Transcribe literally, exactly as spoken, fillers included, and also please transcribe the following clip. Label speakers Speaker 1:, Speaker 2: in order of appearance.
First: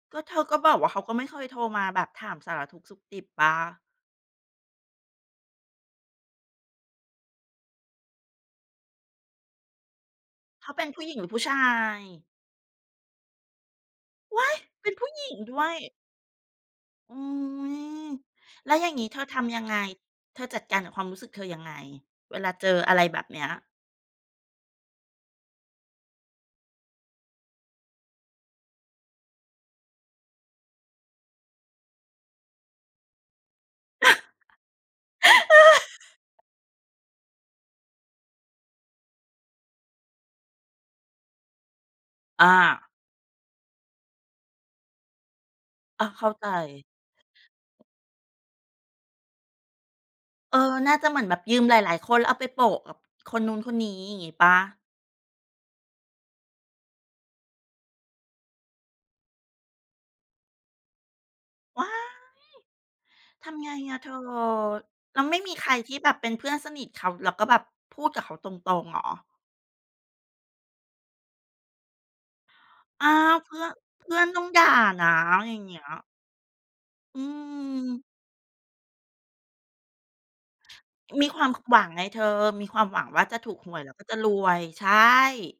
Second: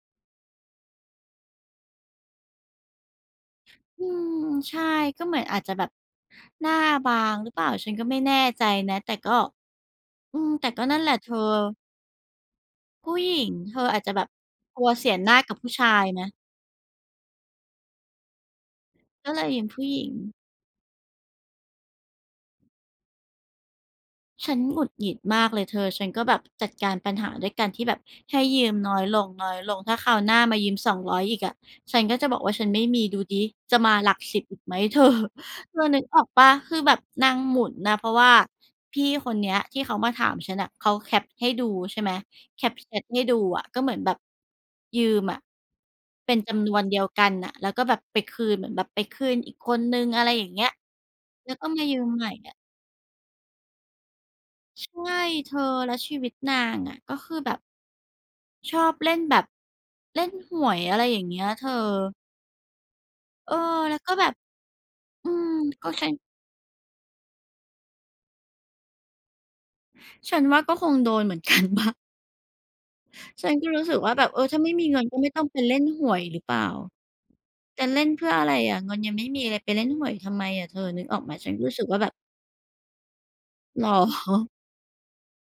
Speaker 1: ก็เธอก็บอกว่า เขาก็ไม่เคยโทรมาแบบถามสารทุกข์สุกดิบเปล่า?
Speaker 2: อืม ใช่ ก็เหมือนอาจจะแบบหน้าบางหรือเปล่า ฉันก็ไม่แน่ใจนะ แต่ก็ อืม
Speaker 1: เ
Speaker 2: แต
Speaker 1: ข
Speaker 2: ่
Speaker 1: าเ
Speaker 2: ก
Speaker 1: ป
Speaker 2: ็
Speaker 1: ็น
Speaker 2: นั
Speaker 1: ผ
Speaker 2: ่
Speaker 1: ู
Speaker 2: น
Speaker 1: ้
Speaker 2: แห
Speaker 1: ห
Speaker 2: ล
Speaker 1: ญ
Speaker 2: ะ
Speaker 1: ิงห
Speaker 2: เ
Speaker 1: ร
Speaker 2: ธ
Speaker 1: ือผ
Speaker 2: อ
Speaker 1: ู้ชาย?
Speaker 2: ผู้หญิงเธอ อาจจะแบบ
Speaker 1: ว้าย!
Speaker 2: กลั
Speaker 1: เป็
Speaker 2: ว
Speaker 1: นผ
Speaker 2: เ
Speaker 1: ู
Speaker 2: ส
Speaker 1: ้
Speaker 2: ีย
Speaker 1: หญ
Speaker 2: หน
Speaker 1: ิ
Speaker 2: ้
Speaker 1: ง
Speaker 2: ากั
Speaker 1: ด
Speaker 2: บ
Speaker 1: ้
Speaker 2: ผ
Speaker 1: ว
Speaker 2: ู้
Speaker 1: ย
Speaker 2: ชายไหม?
Speaker 1: อุ๊ย แล้วอย่างงี้เธอ
Speaker 2: ก็
Speaker 1: ท
Speaker 2: เลย
Speaker 1: ำ
Speaker 2: ย
Speaker 1: ย
Speaker 2: ื
Speaker 1: ัง
Speaker 2: ม
Speaker 1: ไง?
Speaker 2: ผู้หญิง
Speaker 1: เธอจัดการกับความรู้สึกเธอยังไง? เวลาเจออะไรแบบเนี้ย
Speaker 2: ฉันหงุดหงิดมากเลยเธอ ฉันก็แบบจัดการปัญหาด้วยการที่แบบให้ยืมน้อยลง ๆ ถ้าคราวหน้ามายืม สองร้อย อีกอะ ฉันก็จะบอกว่าฉันไม่มี ดูซิจะมาหลักสิบอีกไหม เธอ เธอนึกออกเปล่า คือแบบนางหมุนน่ะ เพราะว่า พี่คนเนี้ยที่เขามาถามฉันน่ะ เขาแคปให้ดู ใช่ไหม
Speaker 1: อ
Speaker 2: แคป
Speaker 1: า
Speaker 2: แชตให้ดูอะ ก็เหมือนแบบ ยืมอะ
Speaker 1: อา เข้
Speaker 2: เ
Speaker 1: า
Speaker 2: ป็น
Speaker 1: ใจ
Speaker 2: จำนวนเดียวกันน่ะ แล้วก็แบบไปคืน เหมือนแบบไปคืนอีกคนหนึ่ง อะไรอย่าง
Speaker 1: เอ
Speaker 2: เงี้ย
Speaker 1: อ น่าจะเหมือนแบบ
Speaker 2: แล้
Speaker 1: ย
Speaker 2: ว
Speaker 1: ื
Speaker 2: ก
Speaker 1: ม
Speaker 2: ็
Speaker 1: หล
Speaker 2: มาย
Speaker 1: า
Speaker 2: ื
Speaker 1: ย ๆ
Speaker 2: ม
Speaker 1: คน
Speaker 2: ใ
Speaker 1: แล
Speaker 2: ห
Speaker 1: ้
Speaker 2: ม
Speaker 1: ว
Speaker 2: ่
Speaker 1: เอาไป
Speaker 2: อะ
Speaker 1: โปะกับคนนู้นคนนี้ อย่างงี้เปล่า?
Speaker 2: ใช่เธอ และชีวิตนางอะ ก็คือแบบ ชอบเล่นแบบ เล่นหวย อะไรอย่างเงี้ยเธอ
Speaker 1: ว้าย! ท
Speaker 2: เออ
Speaker 1: ำไง
Speaker 2: แ
Speaker 1: อ
Speaker 2: ล้
Speaker 1: ะ
Speaker 2: ว
Speaker 1: เ
Speaker 2: ก
Speaker 1: ธ
Speaker 2: ็
Speaker 1: อ
Speaker 2: แบบ
Speaker 1: แล้
Speaker 2: อ
Speaker 1: ว
Speaker 2: ื
Speaker 1: ไม่
Speaker 2: ม
Speaker 1: มีใคร
Speaker 2: ก็
Speaker 1: ที่
Speaker 2: ฉ
Speaker 1: แ
Speaker 2: ั
Speaker 1: บบ
Speaker 2: น
Speaker 1: เป็นเพื่อนสนิทเขา แล้วก็แบบพูดกับเขาตรง ๆ เหรอ?
Speaker 2: ฉันว่าก็คงโดนเหมือน กันเปล่า?
Speaker 1: อ้าว
Speaker 2: ฉ
Speaker 1: เ
Speaker 2: ั
Speaker 1: พ
Speaker 2: น
Speaker 1: ื่
Speaker 2: ก
Speaker 1: อ
Speaker 2: ็
Speaker 1: น
Speaker 2: รู้สึก
Speaker 1: เพ
Speaker 2: ว่า
Speaker 1: ื่
Speaker 2: แ
Speaker 1: อ
Speaker 2: บ
Speaker 1: น
Speaker 2: บ เอ
Speaker 1: ต้อ
Speaker 2: อ
Speaker 1: ง
Speaker 2: ถ้
Speaker 1: ด
Speaker 2: า
Speaker 1: ่
Speaker 2: ไ
Speaker 1: า
Speaker 2: ม่มีเงิ
Speaker 1: น
Speaker 2: น
Speaker 1: ะ
Speaker 2: ก็ไม่ต้อง
Speaker 1: อย
Speaker 2: ไ
Speaker 1: ่
Speaker 2: ป
Speaker 1: าง
Speaker 2: เ
Speaker 1: เ
Speaker 2: ล
Speaker 1: งี
Speaker 2: ่
Speaker 1: ้
Speaker 2: น
Speaker 1: ย
Speaker 2: ห่วยหรือเปล่า
Speaker 1: อื
Speaker 2: จะเล่
Speaker 1: ม
Speaker 2: นเพื่ออะไรอะ เงินยังไม่มีเลยไปเล่นห่วยทำไมอะ เธอนึกออก
Speaker 1: ม
Speaker 2: ไ
Speaker 1: ี
Speaker 2: หม?
Speaker 1: ควา
Speaker 2: ฉั
Speaker 1: ม
Speaker 2: นรู้
Speaker 1: หว
Speaker 2: สึ
Speaker 1: ั
Speaker 2: ก
Speaker 1: ง
Speaker 2: ว่า
Speaker 1: ไง
Speaker 2: แบบ
Speaker 1: เธอ มีความหวังว่าจะถูกหว
Speaker 2: เ
Speaker 1: ย
Speaker 2: หร
Speaker 1: แล้วก็จะรว
Speaker 2: อ?
Speaker 1: ย ใช่